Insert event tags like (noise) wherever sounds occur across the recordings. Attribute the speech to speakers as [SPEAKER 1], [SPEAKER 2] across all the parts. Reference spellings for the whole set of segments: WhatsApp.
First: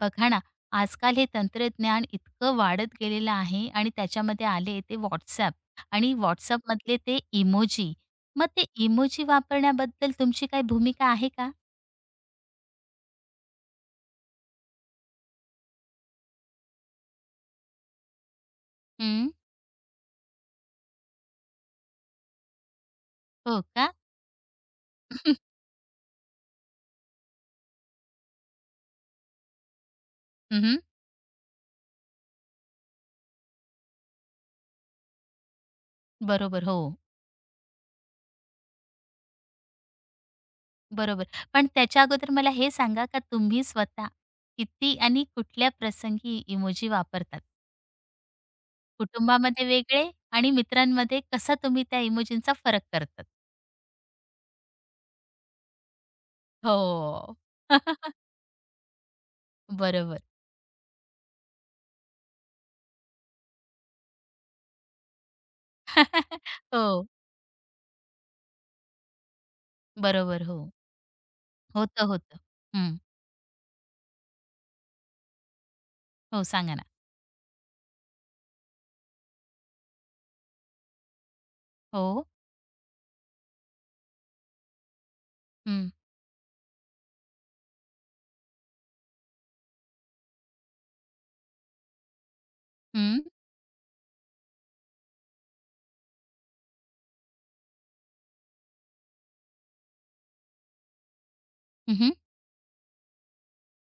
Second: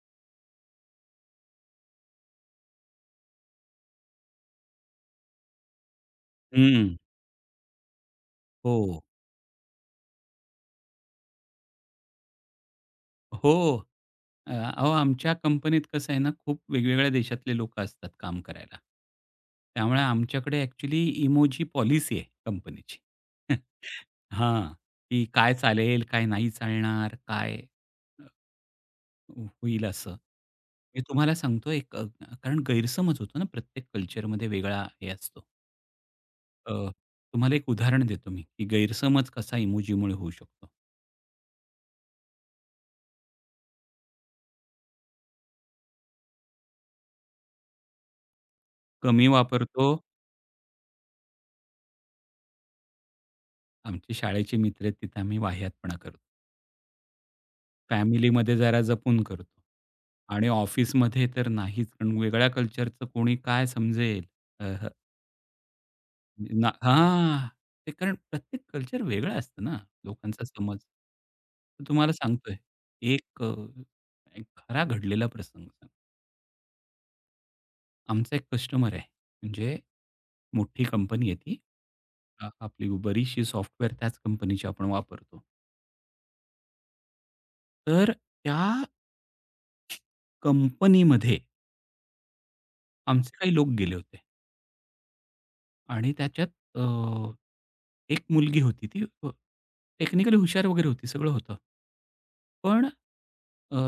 [SPEAKER 1] बघा ना, आजकाल हे तंत्रज्ञान इतकं वाढत गेलेलं आहे आणि त्याच्यामध्ये आले ते WhatsApp आणि
[SPEAKER 2] हं.
[SPEAKER 1] WhatsAppमधले ते इमोजी. मग ते
[SPEAKER 2] हो.
[SPEAKER 1] इमोजी वापरण्याबद्दल तुमची काही भूमिका आहे का?
[SPEAKER 2] हो. अहो आमच्या कंपनीत कसं आहे ना, खूप वेगवेगळ्या देशातले लोकं असतात काम करायला.
[SPEAKER 1] हं,
[SPEAKER 2] त्यामुळे आमच्याकडे ॲक्चुअली इमोजी पॉलिसी आहे कंपनीची.
[SPEAKER 1] हो
[SPEAKER 2] (laughs)
[SPEAKER 1] का?
[SPEAKER 2] हां, की काय
[SPEAKER 1] (laughs)
[SPEAKER 2] चालेल, काय नाही चालणार, काय होईल असं.
[SPEAKER 1] हं.
[SPEAKER 2] मी तुम्हाला सांगतो एक. कारण गैरसमज होतो ना, प्रत्येक कल्चरमध्ये वेगळा हे असतो.
[SPEAKER 1] बरोबर,
[SPEAKER 2] अ,
[SPEAKER 1] हो.
[SPEAKER 2] तुम्हाला एक उदाहरण देतो मी, की गैरसमज कसा इमोजीमुळे होऊ शकतो.
[SPEAKER 1] बरोबर. पण त्याच्या अगोदर मला हे सांगा का तुम्ही स्वतः किती आणि कुठल्या प्रसंगी इमोजी वापरतात?
[SPEAKER 2] कमी
[SPEAKER 1] कुटुंबामध्ये
[SPEAKER 2] वापरतो.
[SPEAKER 1] वेगळे आणि मित्रांमध्ये कसा तुम्ही त्या इमोजींचा फरक करतात?
[SPEAKER 2] आमचे शाळेचे मित्र आहेत तिथे आम्ही वाह्यातपणा करतो.
[SPEAKER 1] हो. (laughs)
[SPEAKER 2] फॅमिलीमध्ये जरा जपून करतो.
[SPEAKER 1] बरोबर.
[SPEAKER 2] आणि ऑफिसमध्ये तर नाहीच. कारण वेगळ्या कल्चरचं कोणी काय समजेल? अ, हं,
[SPEAKER 1] (laughs)
[SPEAKER 2] ना
[SPEAKER 1] हो,
[SPEAKER 2] हां. ते कारण प्रत्येक कल्चर वेगळं असतं ना,
[SPEAKER 1] बरोबर.
[SPEAKER 2] लोकांचा
[SPEAKER 1] हो.
[SPEAKER 2] समज. तर
[SPEAKER 1] होतं,
[SPEAKER 2] तुम्हाला
[SPEAKER 1] होतं.
[SPEAKER 2] सांगतोय,
[SPEAKER 1] हं.
[SPEAKER 2] एक अ, एक खरा घडलेला प्रसंग. सांगतो.
[SPEAKER 1] हो, सांगा ना.
[SPEAKER 2] आमचा एक कस्टमर आहे. म्हणजे मोठी कंपनी आहे ती.
[SPEAKER 1] हो.
[SPEAKER 2] आपली बरीचशी सॉफ्टवेअर त्याच कंपनीची आपण वापरतो.
[SPEAKER 1] हं.
[SPEAKER 2] तर त्या कंपनीमध्ये
[SPEAKER 1] हं.
[SPEAKER 2] आमचे काही लोक गेले होते आणि त्याच्यात अ, एक मुलगी होती टेक्निकली हुशार वगैरे होती, सगळं होतं.
[SPEAKER 1] हं,
[SPEAKER 2] पण अ,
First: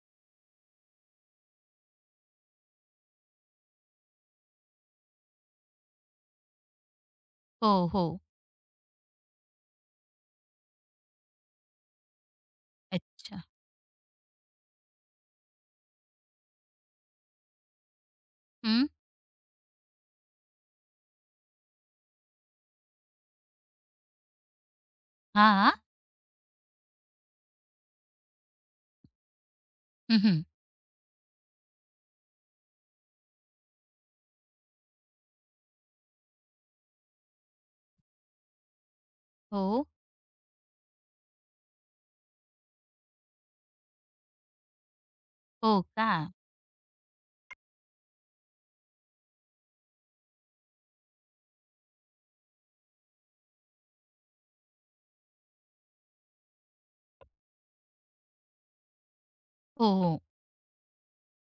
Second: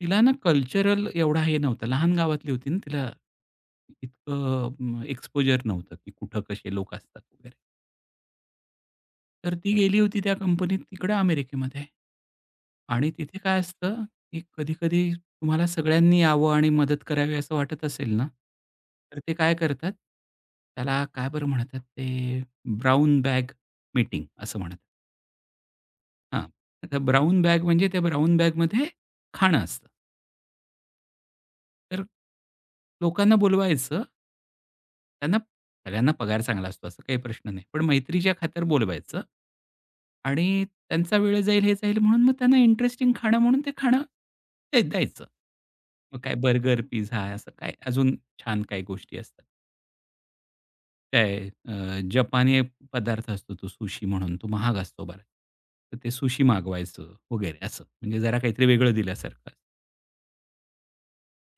[SPEAKER 2] तिला ना कल्चरल एवढा हे नव्हता. लहान गावातली होती ना, तिला इतकं एक्सपोजर नव्हतं, की कुठं कसे लोक असतात वगैरे.
[SPEAKER 1] हो, हो.
[SPEAKER 2] तर ती गेली होती त्या कंपनीत तिकडे अमेरिकेमध्ये. आणि तिथे
[SPEAKER 1] अच्छा.
[SPEAKER 2] काय असतं, की कधी-कधी तुम्हाला सगळ्यांनी यावं आणि मदत करावी असं वाटत असेल ना,
[SPEAKER 1] हं.
[SPEAKER 2] तर ते काय करतात, त्याला काय बरं म्हणतात ते ब्राउन बॅग मीटिंग असं म्हणतात.
[SPEAKER 1] हां.
[SPEAKER 2] हां, तर ब्राउन बॅग म्हणजे त्या ब्राउन बॅगमध्ये खाणं असतं.
[SPEAKER 1] हं,
[SPEAKER 2] तर लोकांना बोलवायचं त्यांना सगळ्यांना पगार चांगला असतो असं काही प्रश्न नाही. पण मैत्रीच्या खातिर बोलवायचं
[SPEAKER 1] हो.
[SPEAKER 2] आणि त्यांचा वेळ जाईल, हे जाईल म्हणून मग त्यांना इंटरेस्टिंग खाणं म्हणून ते खाणं ते द्यायचं.
[SPEAKER 1] हो का?
[SPEAKER 2] मग काय बर्गर, पिझ्झा असं काय अजून छान काही गोष्टी असतात. काय जपानी पदार्थ असतो तो सुशी म्हणून तो महाग असतो बराच. तर ते सुशी मागवायचं वगैरे असं. म्हणजे जरा काहीतरी वेगळं दिल्यासारखं.
[SPEAKER 1] हो, हो.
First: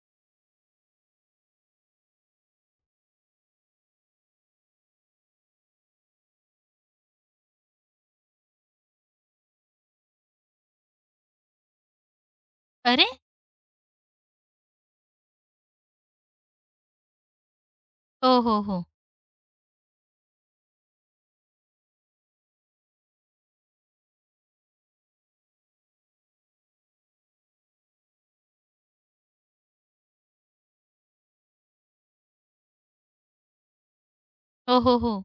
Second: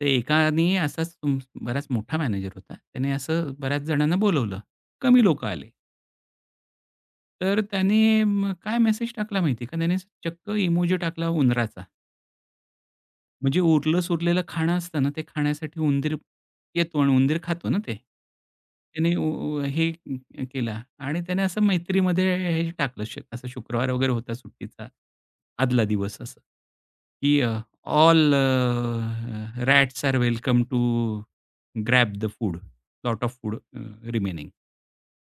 [SPEAKER 2] ते एकाने असाच बराच मोठा मॅनेजर होता. त्याने असं बऱ्याच जणांना बोलवलं. कमी लोकं आले. तर त्याने मग काय मेसेज टाकला माहिती का? त्याने चक्क इमोजी टाकला उंदराचा.
[SPEAKER 1] अरे!
[SPEAKER 2] म्हणजे उरलं-सुरलेलं खाणं असतं ना, ते खाण्यासाठी उंदीर येतो आणि उंदीर खातो ना ते.
[SPEAKER 1] हो, हो, हो.
[SPEAKER 2] त्याने उ हे केला आणि त्याने असं मैत्रीमध्ये हे टाकलं. असं शुक्रवार वगैरे होता सुट्टीचा, आदला दिवस असं, की "all rats are welcome to grab the food, lot of food remaining."
[SPEAKER 1] हो, हो, हो.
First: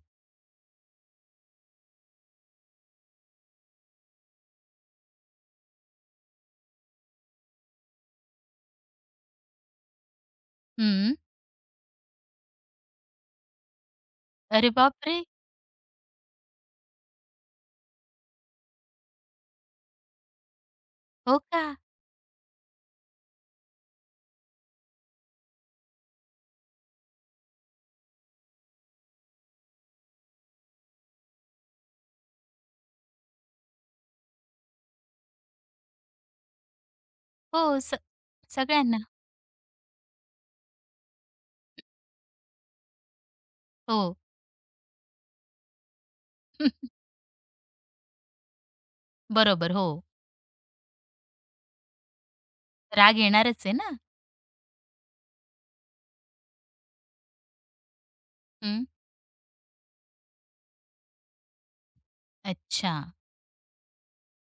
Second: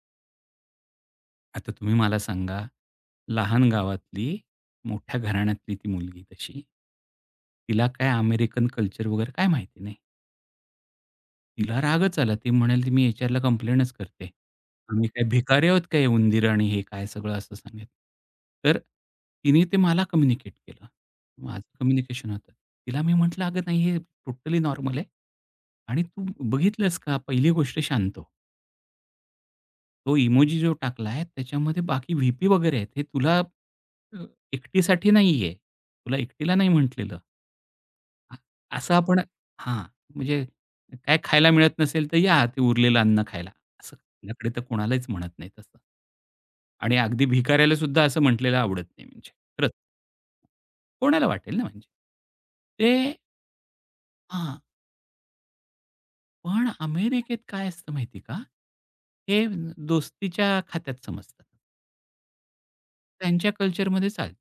[SPEAKER 2] आता तुम्ही मला सांगा, लहान गावातली, मोठ्या घराण्यातली ती मुलगी तशी, तिला काय अमेरिकन कल्चर वगैरे काय माहिती नाही.
[SPEAKER 1] हं.
[SPEAKER 2] तिला रागच आला. ती म्हणाली, "मी एचआरला कंप्लेंटच करते.
[SPEAKER 1] अरे
[SPEAKER 2] आम्ही काय
[SPEAKER 1] बापरे!
[SPEAKER 2] भिकारी आहोत काय उंदीर आणि हे काय सगळं?" असं सांगितलं. तर तिने ते मला कम्युनिकेट केलं.
[SPEAKER 1] हो
[SPEAKER 2] माझं
[SPEAKER 1] का?
[SPEAKER 2] कम्युनिकेशन होतं. तिला मी म्हटलं, "अगं नाही, हे टोटली नॉर्मल आहे आणि तू बघितलंस का? पहिली गोष्ट शांत हो." तो इमोजी जो टाकलाय त्याच्यामध्ये बाकी व्ही-पी वगैरे आहेत. हे तुला एकटीसाठी नाहीये. तुला एकटीला नाही म्हटलेलं.
[SPEAKER 1] हो.
[SPEAKER 2] अ, असं
[SPEAKER 1] सगळ्यांना.
[SPEAKER 2] आपण हां, म्हणजे काय खायला मिळत नसेल तर या ते उरलेलं अन्न खायला. असं
[SPEAKER 1] हो.
[SPEAKER 2] आपल्याकडे तर कोणालाच म्हणत नाही तसं.
[SPEAKER 1] (laughs)
[SPEAKER 2] आणि अगदी भिकाऱ्याला सुद्धा असं म्हटलेलं आवडत नाही म्हणजे खरंच.
[SPEAKER 1] बरोबर. हो.
[SPEAKER 2] कोणाला वाटेल ना म्हणजे. ते
[SPEAKER 1] राग येणारच आहे ना.
[SPEAKER 2] हां, पण अमेरिकेत काय असतं माहिती का?
[SPEAKER 1] हं.
[SPEAKER 2] हे दोस्तीच्या खात्यात समजतं.
[SPEAKER 1] अच्छा.
[SPEAKER 2] त्यांच्या कल्चरमध्ये चालतं.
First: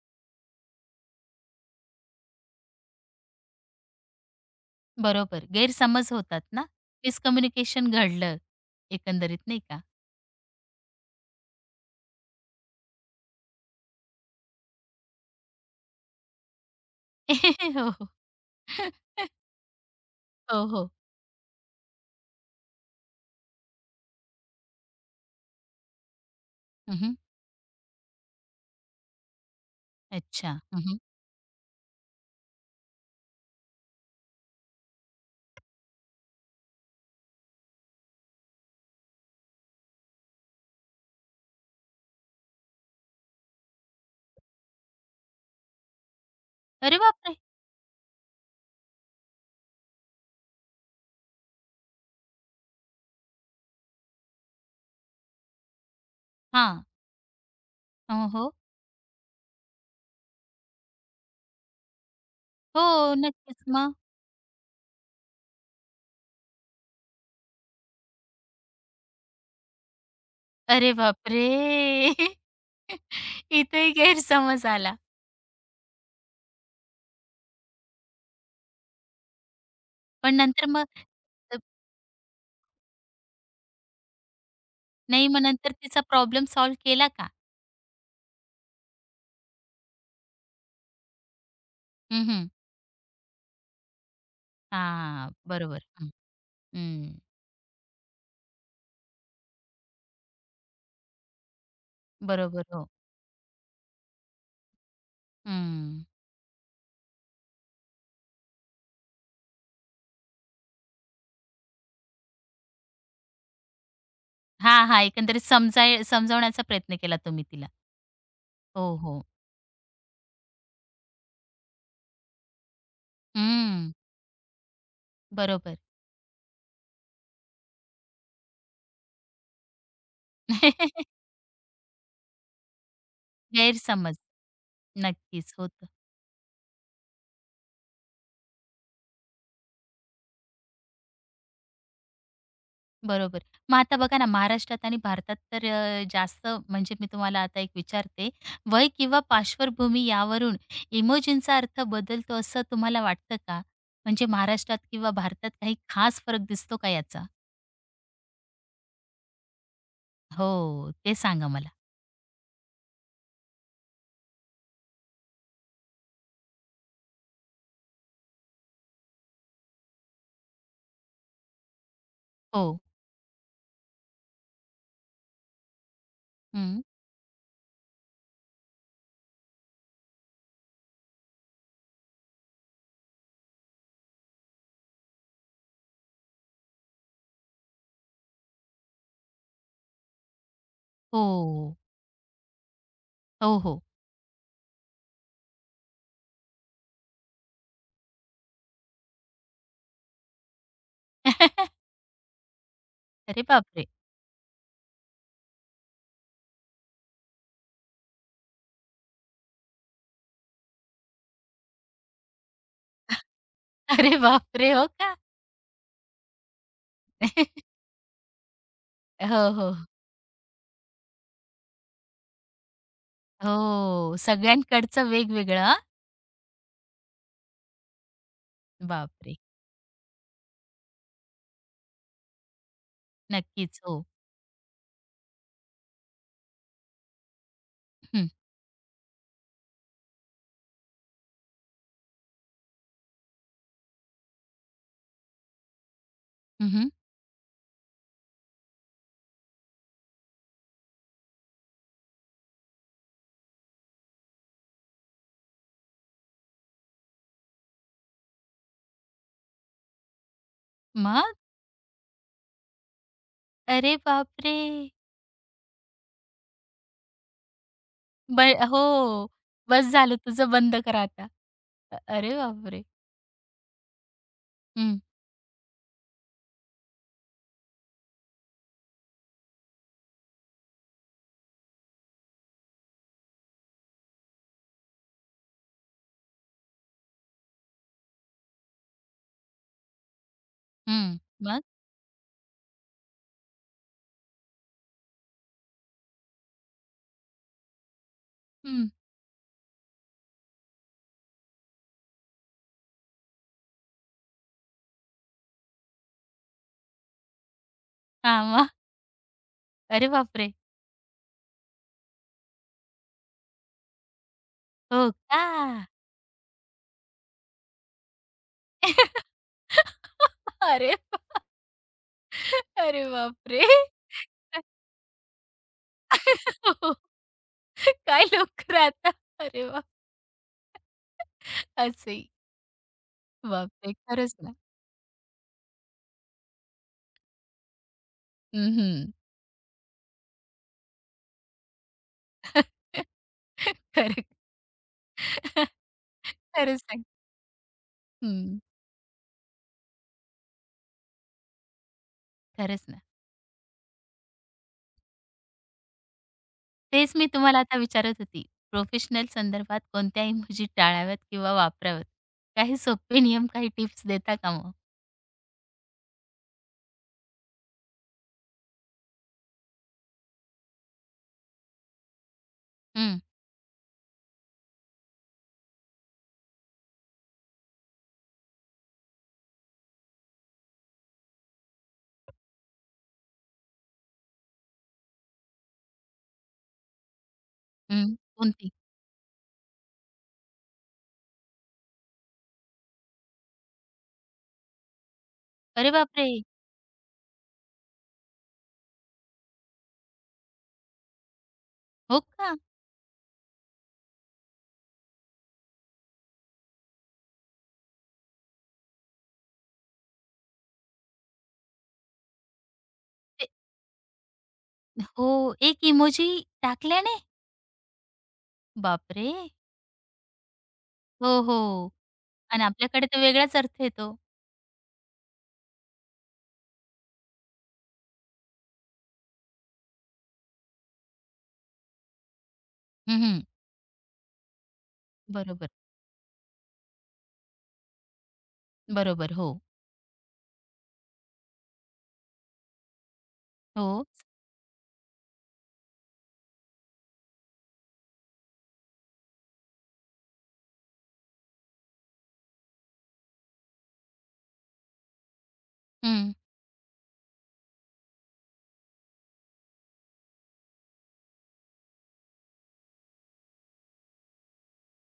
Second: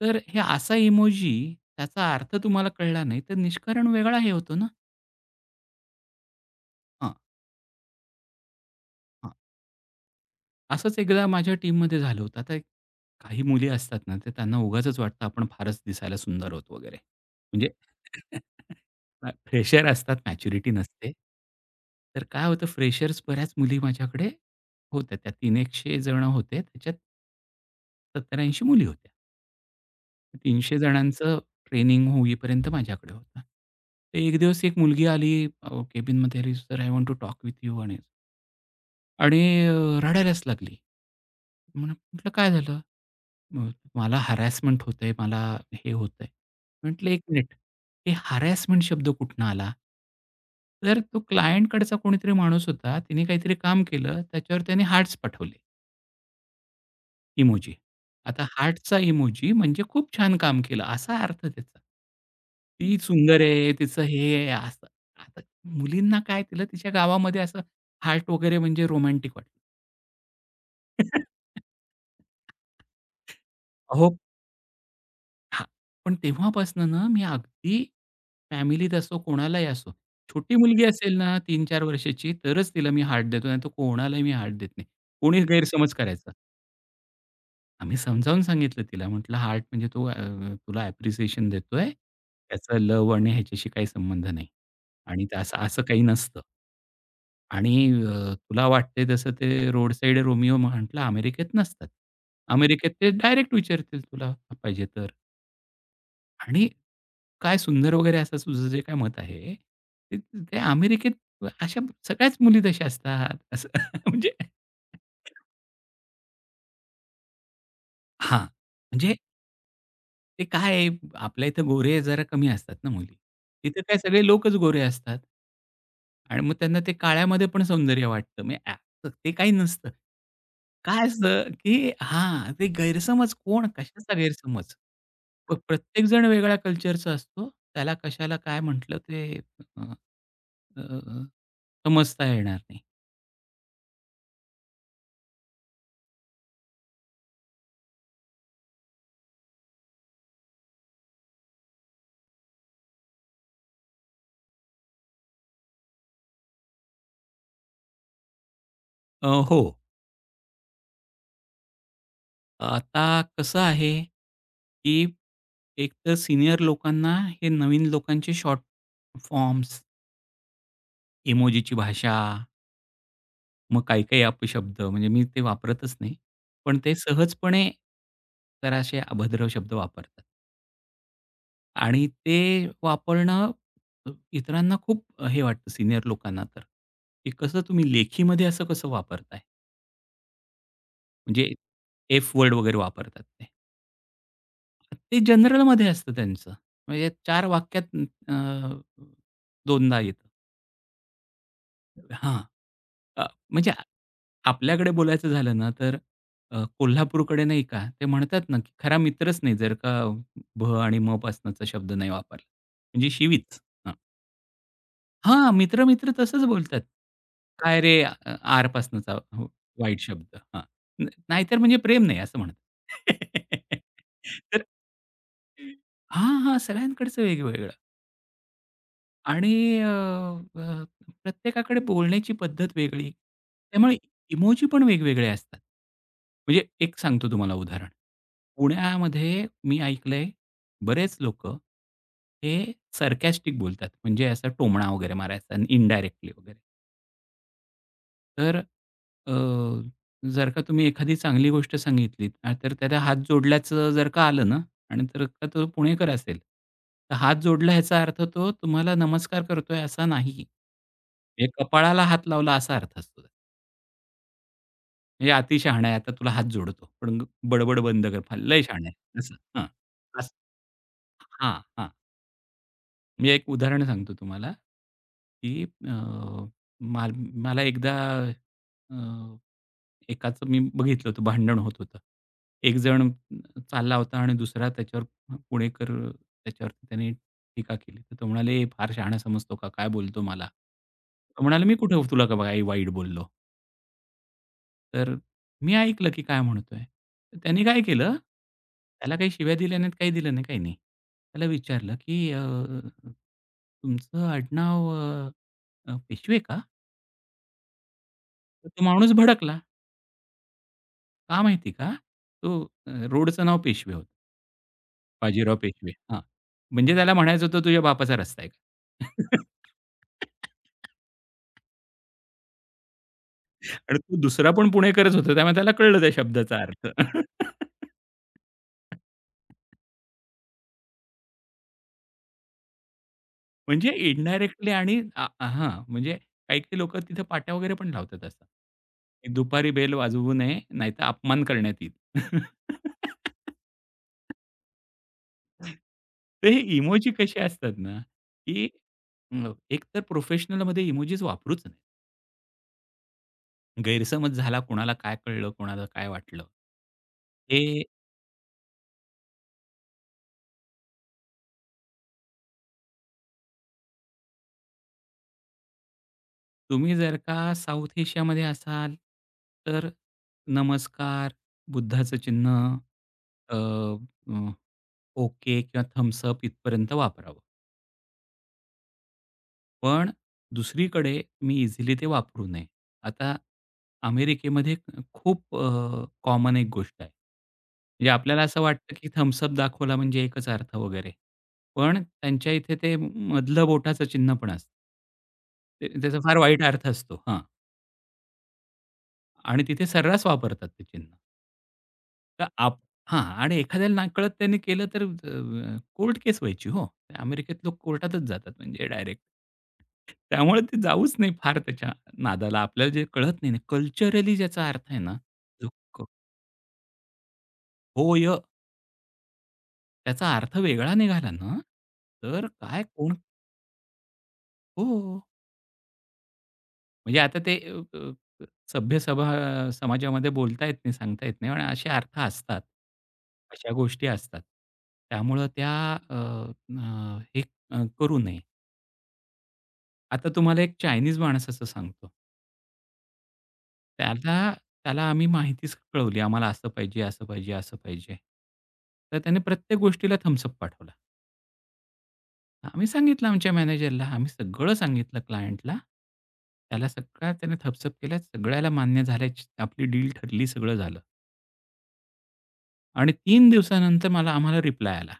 [SPEAKER 2] तर हे असा इमोजी त्याचा अर्थ तुम्हाला कळला नाही, तर निष्कारण वेगळा हे होतो ना.
[SPEAKER 1] बरोबर. गैरसमज होतात ना.
[SPEAKER 2] हां,
[SPEAKER 1] मिसकम्युनिकेशन घडलं
[SPEAKER 2] हां.
[SPEAKER 1] एकंदरीत नाही का?
[SPEAKER 2] असंच एकदा माझ्या टीममध्ये झालं होतं. आता काही मुली असतात ना, तर त्यांना उगाचच वाटतं आपण फारच दिसायला सुंदर आहोत वगैरे. म्हणजे
[SPEAKER 1] (laughs) हो, हो.
[SPEAKER 2] (laughs)
[SPEAKER 1] (laughs)
[SPEAKER 2] फ्रेशर असतात,
[SPEAKER 1] हो,
[SPEAKER 2] मॅच्युरिटी
[SPEAKER 1] हो.
[SPEAKER 2] नसते. तर काय होतं फ्रेशर्स बऱ्याच मुली माझ्याकडे होत्या. त्या 300 जण होते. त्याच्यात
[SPEAKER 1] हं,
[SPEAKER 2] 70-80 मुली होत्या.
[SPEAKER 1] अच्छा.
[SPEAKER 2] 300
[SPEAKER 1] हं, हं.
[SPEAKER 2] जणांचं ट्रेनिंग होईपर्यंत माझ्याकडे होता. तर एक दिवस एक मुलगी आली केबिनमध्ये, "sir, I want to talk with you" आणि आणि अ, रडायलाच लागली. म्हटलं, "काय झालं?" "म मला हॅरॅसमेंट होतंय, मला हे होतंय."
[SPEAKER 1] अरे
[SPEAKER 2] म्हटलं, "एक
[SPEAKER 1] बापरे!
[SPEAKER 2] मिनिट, हे हॅरॅसमेंट शब्द कुठनं आला?" तर तो क्लायंटकडचा कोणीतरी माणूस होता. तिने काहीतरी काम केलं, त्याच्यावर त्याने हार्ट्स पाठवले.
[SPEAKER 1] हां.
[SPEAKER 2] इमोजी.
[SPEAKER 1] हो,
[SPEAKER 2] आता
[SPEAKER 1] हो.
[SPEAKER 2] हार्टचा इमोजी म्हणजे खूप छान काम केलं असा अर्थ त्याचा. ती
[SPEAKER 1] हो,
[SPEAKER 2] सुंदर
[SPEAKER 1] नक्कीच
[SPEAKER 2] आहे,
[SPEAKER 1] मग.
[SPEAKER 2] तिचं हे आहे असं. आता मुलींना काय तिला तिच्या गावामध्ये असं हार्ट वगैरे म्हणजे रोमॅन्टिक वाटलं.
[SPEAKER 1] अरे बापरे!
[SPEAKER 2] (laughs)
[SPEAKER 1] (laughs) इथेही
[SPEAKER 2] हो.
[SPEAKER 1] गैरसमज आला.
[SPEAKER 2] हां. पण तेव्हापासनं ना मी अगदी फॅमिलीत असो कोणालाही असो,
[SPEAKER 1] पण
[SPEAKER 2] छोटी
[SPEAKER 1] नंतर
[SPEAKER 2] मुलगी
[SPEAKER 1] मग
[SPEAKER 2] असेल ना
[SPEAKER 1] अ,
[SPEAKER 2] 3-4 वर्षाची तरच तिला मी हार्ट देतो नाहीतर
[SPEAKER 1] नाही मग नंतर तिचा प्रॉब्लेम सॉल्व्ह केला का?
[SPEAKER 2] आम्ही समजावून सांगितलं तिला. म्हटलं हार्ट म्हणजे तुला ॲप्रिसिएशन देतोय.
[SPEAKER 1] हं, हं.
[SPEAKER 2] त्याचा लव्ह आणि ह्याच्याशी काही संबंध नाही. आणि
[SPEAKER 1] हां,
[SPEAKER 2] ते असं
[SPEAKER 1] बरोबर.
[SPEAKER 2] असं काही
[SPEAKER 1] हं,
[SPEAKER 2] नसतं.
[SPEAKER 1] हं.
[SPEAKER 2] आणि तुला वाटते तसं ते रोड साइड रोमिओ म्हटलं अमेरिकेत नसतात.
[SPEAKER 1] बरोबर, हो.
[SPEAKER 2] अमेरिकेत ते डायरेक्ट विचारतील तुला पाहिजे तर.
[SPEAKER 1] हं.
[SPEAKER 2] आणि काय सुंदर वगैरे असं तुझं जे काय मत आहे, ते ते अमेरिकेत अशा सगळ्याच मुली तशा असतात असं (laughs) म्हणजे
[SPEAKER 1] हां, हां. एकंदरीत समजावण्याचा प्रयत्न केला तुम्ही तिला.
[SPEAKER 2] हां.
[SPEAKER 1] हो,
[SPEAKER 2] म्हणजे
[SPEAKER 1] हो.
[SPEAKER 2] ते काय आहे, आपल्या इथं गोरे जरा कमी असतात ना मुली. तिथे
[SPEAKER 1] हं.
[SPEAKER 2] काय सगळे लोकच गोरे असतात.
[SPEAKER 1] बरोबर.
[SPEAKER 2] आणि मग त्यांना ते काळ्यामध्ये पण सौंदर्य वाटतं. म्हणजे ते काही नसतं. काय
[SPEAKER 1] (laughs)
[SPEAKER 2] असतं, की हां, ते गैरसमज कोण कशाचा
[SPEAKER 1] गैरसमज.
[SPEAKER 2] गैरसमज?
[SPEAKER 1] नक्कीच
[SPEAKER 2] मग
[SPEAKER 1] होतं.
[SPEAKER 2] प्रत्येक जण वेगळ्या कल्चरचा असतो. त्याला कशाला काय म्हटलं ते अ, अ, समजता येणार नाही.
[SPEAKER 1] बरोबर. मग आता बघा ना, महाराष्ट्रात आणि भारतात तर जास्त म्हणजे मी तुम्हाला आता एक विचारते, वय किंवा पार्श्वभूमी यावरून इमोजींचा अर्थ बदलतो असं तुम्हाला वाटतं का? म्हणजे महाराष्ट्रात किंवा भारतात काही खास फरक दिसतो का याचा?
[SPEAKER 2] हो.
[SPEAKER 1] हो, ते सांगा मला.
[SPEAKER 2] आता कसं आहे, की एक तर सीनियर लोकांना हे नवीन लोकांचे शॉर्ट फॉर्म्स, इमोजीची भाषा,
[SPEAKER 1] हो.
[SPEAKER 2] मग काही-काही अपशब्द म्हणजे मी ते वापरतच नाही. पण
[SPEAKER 1] हं.
[SPEAKER 2] ते सहजपणे जरासे अभद्र शब्द वापरतात आणि ते वापरणं अ, इतरांना खूप हे वाटतं सीनियर लोकांना तर, की कसं तुम्ही लेखीमध्ये असं कसं वापरताय? म्हणजे
[SPEAKER 1] हो.
[SPEAKER 2] एफ वर्ड वगैरे वापरतात ते.
[SPEAKER 1] हो, हो.
[SPEAKER 2] ते जनरलमध्ये असतं त्यांचं. म्हणजे चार वाक्यात अ, दोनदा येतं.
[SPEAKER 1] (laughs)
[SPEAKER 2] हां. अ,
[SPEAKER 1] अरे
[SPEAKER 2] म्हणजे
[SPEAKER 1] बापरे!
[SPEAKER 2] आपल्याकडे बोलायचं झालं ना, तर कोल्हापूरकडे नाही का, ते म्हणतात ना, की खरा मित्रच नाही जर का भ आणि म पासनाचा शब्द नाही वापरला. म्हणजे शिवीच. हां.
[SPEAKER 1] अरे बापरे! हो का?
[SPEAKER 2] हां, मित्र-मित्र तसंच बोलतात. काय
[SPEAKER 1] (laughs)
[SPEAKER 2] रे आर पासनाचा
[SPEAKER 1] हो,
[SPEAKER 2] हो,
[SPEAKER 1] हो.
[SPEAKER 2] वाईट शब्द. हां. न नाहीतर म्हणजे प्रेम नाही असं म्हणतात.
[SPEAKER 1] हो,
[SPEAKER 2] (laughs) तर
[SPEAKER 1] सगळ्यांकडचं वेगवेगळं हां.
[SPEAKER 2] हां, हां. सगळ्यांकडचं वेगवेगळं.
[SPEAKER 1] बापरे!
[SPEAKER 2] आणि अ, अ, प्रत्येकाकडे बोलण्याची पद्धत वेगळी.
[SPEAKER 1] नक्कीच.
[SPEAKER 2] त्यामुळे
[SPEAKER 1] हो.
[SPEAKER 2] इमोजी पण वेगवेगळे असतात. म्हणजे एक सांगतो तुम्हाला उदाहरण.
[SPEAKER 1] हं.
[SPEAKER 2] पुण्यामध्ये मी ऐकलंय बरेच लोक, हे सार्कास्टिक बोलतात. म्हणजे असं टोमणा वगैरे मारायचा इनडायरेक्टली वगैरे.
[SPEAKER 1] हं, हं.
[SPEAKER 2] तर जर का तुम्ही एखादी चांगली गोष्ट सांगितलीत, आ, तर त्याला हात जोडल्याचं जर का आलं ना आणि तर का तो पुणेकर असेल, तर हात जोडला ह्याचा अर्थ तो तुम्हाला नमस्कार करतोय असा नाही.
[SPEAKER 1] मग?
[SPEAKER 2] म्हणजे कपाळाला हात लावला असा अर्थ असतो.
[SPEAKER 1] अरे बापरे!
[SPEAKER 2] म्हणजे "अति शहाणा आहे, आता तुला हात जोडतो. पण बडबड बंद कर. फार
[SPEAKER 1] ब
[SPEAKER 2] लय
[SPEAKER 1] हो.
[SPEAKER 2] शहाणा आहे." असं. हां.
[SPEAKER 1] बस झालं
[SPEAKER 2] असं
[SPEAKER 1] तुझं बंद कर आता.
[SPEAKER 2] हां, हां.
[SPEAKER 1] अरे बापरे!
[SPEAKER 2] मी एक उदाहरण सांगतो तुम्हाला,
[SPEAKER 1] हं,
[SPEAKER 2] की अ, माल मला एकदा एकाचं मी बघितलं होतं भांडण होत होतं. एक जण चालला होता आणि दुसरा त्याच्यावर पुणेकर त्याच्यावरती त्याने टीका केली. तर तो म्हणाले, "ए, फार शहाणा समजतो का? काय बोलतो मला?"
[SPEAKER 1] हं.
[SPEAKER 2] तो
[SPEAKER 1] मग?
[SPEAKER 2] म्हणाला, "मी कुठे तुला का काही वाईट बोललो?" तर मी ऐकलं की काय म्हणतोय. तर त्याने काय केलं,
[SPEAKER 1] हं.
[SPEAKER 2] त्याला काही शिव्या दिल्या नाहीत, काही दिलं नाही, काही नाही. त्याला विचारलं की " तुमचं आडनाव अ, अ, पेशवे का?"
[SPEAKER 1] हां,
[SPEAKER 2] तर
[SPEAKER 1] मग?
[SPEAKER 2] तो माणूस भडकला.
[SPEAKER 1] अरे बापरे!
[SPEAKER 2] का माहिती का? तो रोडचं नाव पेशवे होतं.
[SPEAKER 1] हो का?
[SPEAKER 2] बाजीराव पेशवे. हां. म्हणजे त्याला म्हणायचं होतं, "तुझ्या बापाचा रस्ता आहे का?" (laughs)
[SPEAKER 1] (laughs) अरे बा अरे बापरे!
[SPEAKER 2] आणि तो दुसरा
[SPEAKER 1] (laughs)
[SPEAKER 2] पण पुणेकरच होता. त्यामुळे त्याला कळलं त्या शब्दाचा अर्थ.
[SPEAKER 1] हो.
[SPEAKER 2] (laughs)
[SPEAKER 1] काय लोक राहतात. अरे बापरे! असंही.
[SPEAKER 2] म्हणजे
[SPEAKER 1] बापरे! खरंच ना.
[SPEAKER 2] इनडायरेक्टली आणि आ हां, म्हणजे काही-काही लोकं तिथे पाट्या वगैरे पण लावतात असं.
[SPEAKER 1] हं, हं.
[SPEAKER 2] की दुपारी बेल वाजवू नये, नाहीतर अपमान करण्यात येईल.
[SPEAKER 1] (laughs)
[SPEAKER 2] (laughs)
[SPEAKER 1] खरं
[SPEAKER 2] तर
[SPEAKER 1] खरंच सांग
[SPEAKER 2] इमोजी कसे असतात ना,
[SPEAKER 1] हं.
[SPEAKER 2] की एक तर प्रोफेशनलमध्ये इमोजीज वापरूच
[SPEAKER 1] खरंच ना.
[SPEAKER 2] गैरसमज झाला, कोणाला काय कळलं, कोणाला काय वाटलं.
[SPEAKER 1] तेच मी तुम्हाला आता
[SPEAKER 2] हे
[SPEAKER 1] विचारत होती. प्रोफेशनल संदर्भात कोणत्या इमोजी टाळाव्यात किंवा वापराव्यात? काही सोपे नियम, काही टिप्स देता का मग?
[SPEAKER 2] तुम्ही जर का साउथ एशियामध्ये असाल, तर नमस्कार, बुद्धाचं चिन्ह,
[SPEAKER 1] हं,
[SPEAKER 2] अ, अ, ओके किंवा थम्ब्स अप इथपर्यंत वापरावं. पण दुसरीकडे मी इझिली ते वापरू नये. आता अमेरिकेमध्ये खूप कॉमन एक गोष्ट आहे.
[SPEAKER 1] हं.
[SPEAKER 2] म्हणजे आपल्याला असं
[SPEAKER 1] कोणती?
[SPEAKER 2] वाटतं, की थम्ब्स दाखवला म्हणजे एकच अर्थ वगैरे. पण त्यांच्या इथे ते मधलं बोटाचं चिन्ह पण असतं. ते
[SPEAKER 1] अरे
[SPEAKER 2] त्याचा
[SPEAKER 1] बापरे!
[SPEAKER 2] फार वाईट अर्थ असतो. हां. आणि तिथे सर्रास वापरतात ते चिन्ह.
[SPEAKER 1] हो
[SPEAKER 2] तर
[SPEAKER 1] का?
[SPEAKER 2] आप हां. आणि एखाद्याला नकळत त्यांनी केलं तर कोर्ट केस व्हायची हो. अमेरिकेत लोक कोर्टातच जातात म्हणजे डायरेक्ट. त्यामुळे ते जाऊच नाही फार त्याच्या नादाला. आपल्याला जे कळत
[SPEAKER 1] ते
[SPEAKER 2] नाही ना, कल्चरली ज्याचा अर्थ आहे ना,
[SPEAKER 1] हो, एक
[SPEAKER 2] लोक
[SPEAKER 1] इमोजी टाकल्याने?
[SPEAKER 2] होय
[SPEAKER 1] बापरे!
[SPEAKER 2] त्याचा अर्थ वेगळा निघाला
[SPEAKER 1] हो,
[SPEAKER 2] ना,
[SPEAKER 1] हो.
[SPEAKER 2] तर
[SPEAKER 1] आणि
[SPEAKER 2] काय
[SPEAKER 1] आपल्याकडे
[SPEAKER 2] कोण
[SPEAKER 1] तर वेगळाच अर्थ येतो.
[SPEAKER 2] हो. म्हणजे आता ते सभ्य समाजामध्ये बोलता येत नाही, सांगता येत नाही आणि असे अर्थ असतात.
[SPEAKER 1] हं, हं.
[SPEAKER 2] अशा गोष्टी असतात. त्यामुळं
[SPEAKER 1] बरोबर,
[SPEAKER 2] त्या अ, अ, हे करू नये.
[SPEAKER 1] बरोबर. हो,
[SPEAKER 2] आता तुम्हाला एक चायनीज माणसाचं सांगतो.
[SPEAKER 1] हो.
[SPEAKER 2] त्याला त्याला आम्ही माहितीच कळवली, आम्हाला असं पाहिजे, असं पाहिजे, असं पाहिजे. तर त्याने प्रत्येक गोष्टीला थम्स पाठवला. आम्ही सांगितलं आमच्या मॅनेजरला, आम्ही सगळं सांगितलं क्लायंटला.
[SPEAKER 1] हं.
[SPEAKER 2] त्याला सगळा त्याने थम्स अप सगळ्याला मान्य झाल्याची आपली डील ठरली, सगळं झालं. आणि तीन दिवसानंतर आम्हाला रिप्लाय आला.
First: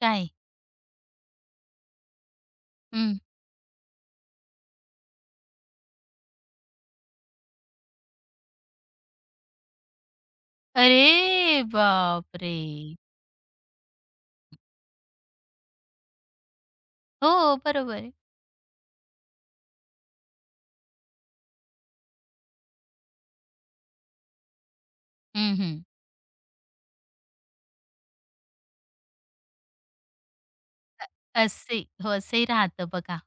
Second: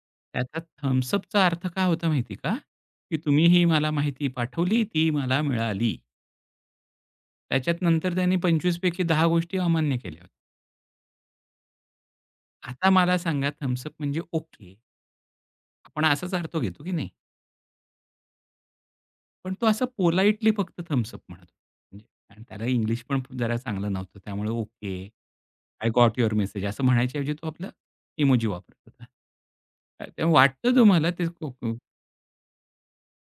[SPEAKER 1] काय?
[SPEAKER 2] त्याचा थम्ब्स अपचा अर्थ काय होता माहिती का?
[SPEAKER 1] हं.
[SPEAKER 2] की तुम्ही ही मला माहिती पाठवली, ती मला मिळाली. त्याच्यात नंतर त्यांनी 25 पैकी 10 गोष्टी अमान्य केल्या होत्या.
[SPEAKER 1] अरे बापरे!
[SPEAKER 2] आता मला सांगा थम्ब्स म्हणजे ओके. आपण असाच अर्थ घेतो की नाही?
[SPEAKER 1] हो, बरोबर आहे.
[SPEAKER 2] पण तो असं पोलाइटली फक्त थम्ब्स म्हणत होता. म्हणजे आणि त्याला इंग्लिश पण जरा चांगलं नव्हतं. त्यामुळे ओके,
[SPEAKER 1] हं, हं.
[SPEAKER 2] आय गॉट युअर मेसेज असं म्हणायच्या तो आपला इमोजी वापरत होता. तेव्हा वाटतं तुम्हाला ते को- को-
[SPEAKER 1] असे हो, असंही राहतं बघा.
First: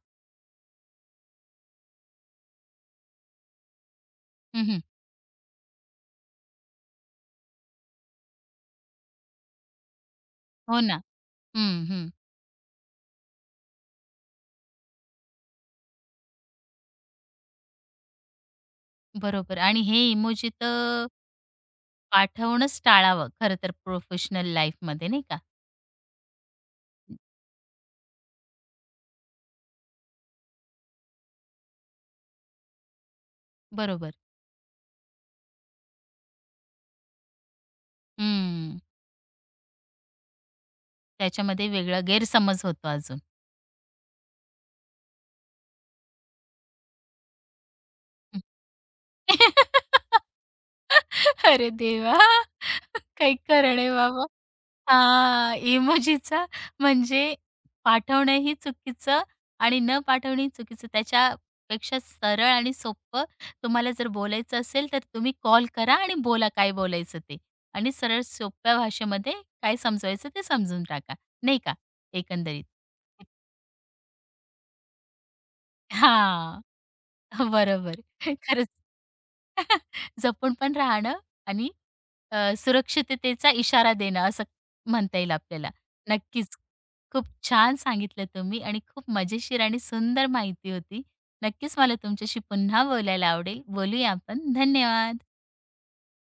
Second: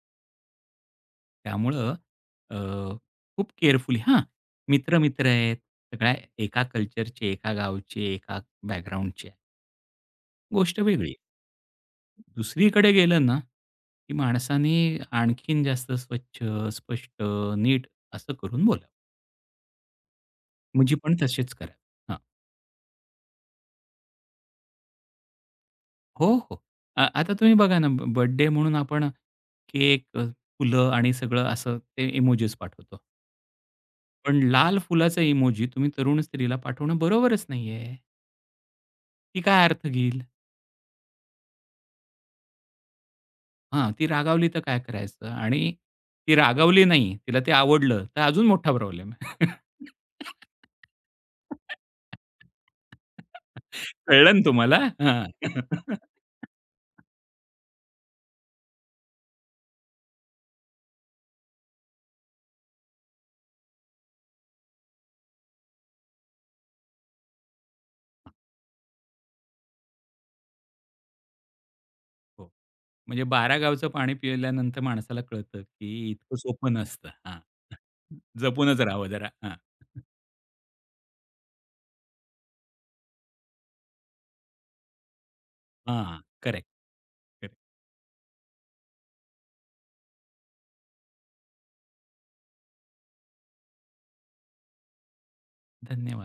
[SPEAKER 2] त्यामुळं अ, खूप केअरफुली हां,
[SPEAKER 1] हं, हं.
[SPEAKER 2] मित्र-मित्र आहेत, सगळ्या एका कल्चरचे, एका गावचे, एका बॅकग्राऊंडचे. गोष्ट
[SPEAKER 1] हो ना.
[SPEAKER 2] वेगळी आहे.
[SPEAKER 1] हं, हं.
[SPEAKER 2] दुसरीकडे गेलं ना, की माणसाने आणखीन जास्त स्वच्छ, स्पष्ट, नीट असं करून बोला,
[SPEAKER 1] बरोबर आणि हे इमोजी
[SPEAKER 2] मुजी
[SPEAKER 1] तर
[SPEAKER 2] पण तसेच करा. हां.
[SPEAKER 1] पाठवणंच टाळावं खरं तर प्रोफेशनल लाईफमध्ये नाही का?
[SPEAKER 2] हो, हो. आ आता तुम्ही बघा ना, बर्थडे म्हणून आपण केक, फुलं आणि सगळं असं ते इमोजीस पाठवतो.
[SPEAKER 1] बरोबर.
[SPEAKER 2] पण लाल फुलाचा इमोजी तुम्ही तरुण स्त्रीला पाठवणं बरोबरच नाहीये.
[SPEAKER 1] हं.
[SPEAKER 2] ती काय अर्थ घेईल?
[SPEAKER 1] त्याच्यामध्ये वेगळा गैरसमज होतो अजून.
[SPEAKER 2] हां, ती रागावली तर काय करायचं? आणि ती रागावली नाही, तिला ते आवडलं, तर अजून मोठा प्रॉब्लेम आहे.
[SPEAKER 1] (laughs) अरे देवा! काही खरं नाही बाबा.
[SPEAKER 2] कळलं ना तुम्हाला? हां.
[SPEAKER 1] हां, इमोजीचा म्हणजे पाठवणंही चुकीचं आणि न पाठवणंही चुकीचं. त्याच्यापेक्षा सरळ आणि सोपं तुम्हाला जर बोलायचं असेल, तर तुम्ही कॉल करा आणि बोला काय बोलायचं ते आणि सरळ सोप्या भाषेमध्ये काय समजवायचं ते समजून टाका, नाही का
[SPEAKER 2] हो.
[SPEAKER 1] एकंदरीत.
[SPEAKER 2] म्हणजे 12 गावचं पाणी पिल्यानंतर माणसाला कळतं, की इतकं
[SPEAKER 1] हां,
[SPEAKER 2] सोपं नसतं. हां.
[SPEAKER 1] बरोबर. (laughs) खरंच.
[SPEAKER 2] जपूनच राहावं जरा. हां.
[SPEAKER 1] (laughs) जपून पण राहणं आणि सुरक्षिततेचा इशारा देणं असं म्हणता येईल आपल्याला.
[SPEAKER 2] हां,
[SPEAKER 1] नक्कीच.
[SPEAKER 2] करेक्ट.
[SPEAKER 1] खूप
[SPEAKER 2] करेक्ट.
[SPEAKER 1] छान सांगितलं तुम्ही आणि खूप मजेशीर आणि सुंदर माहिती होती. नक्कीच मला तुमच्याशी पुन्हा बोलायला आवडेल. बोलूया आपण. धन्यवाद.
[SPEAKER 2] धन्यवाद.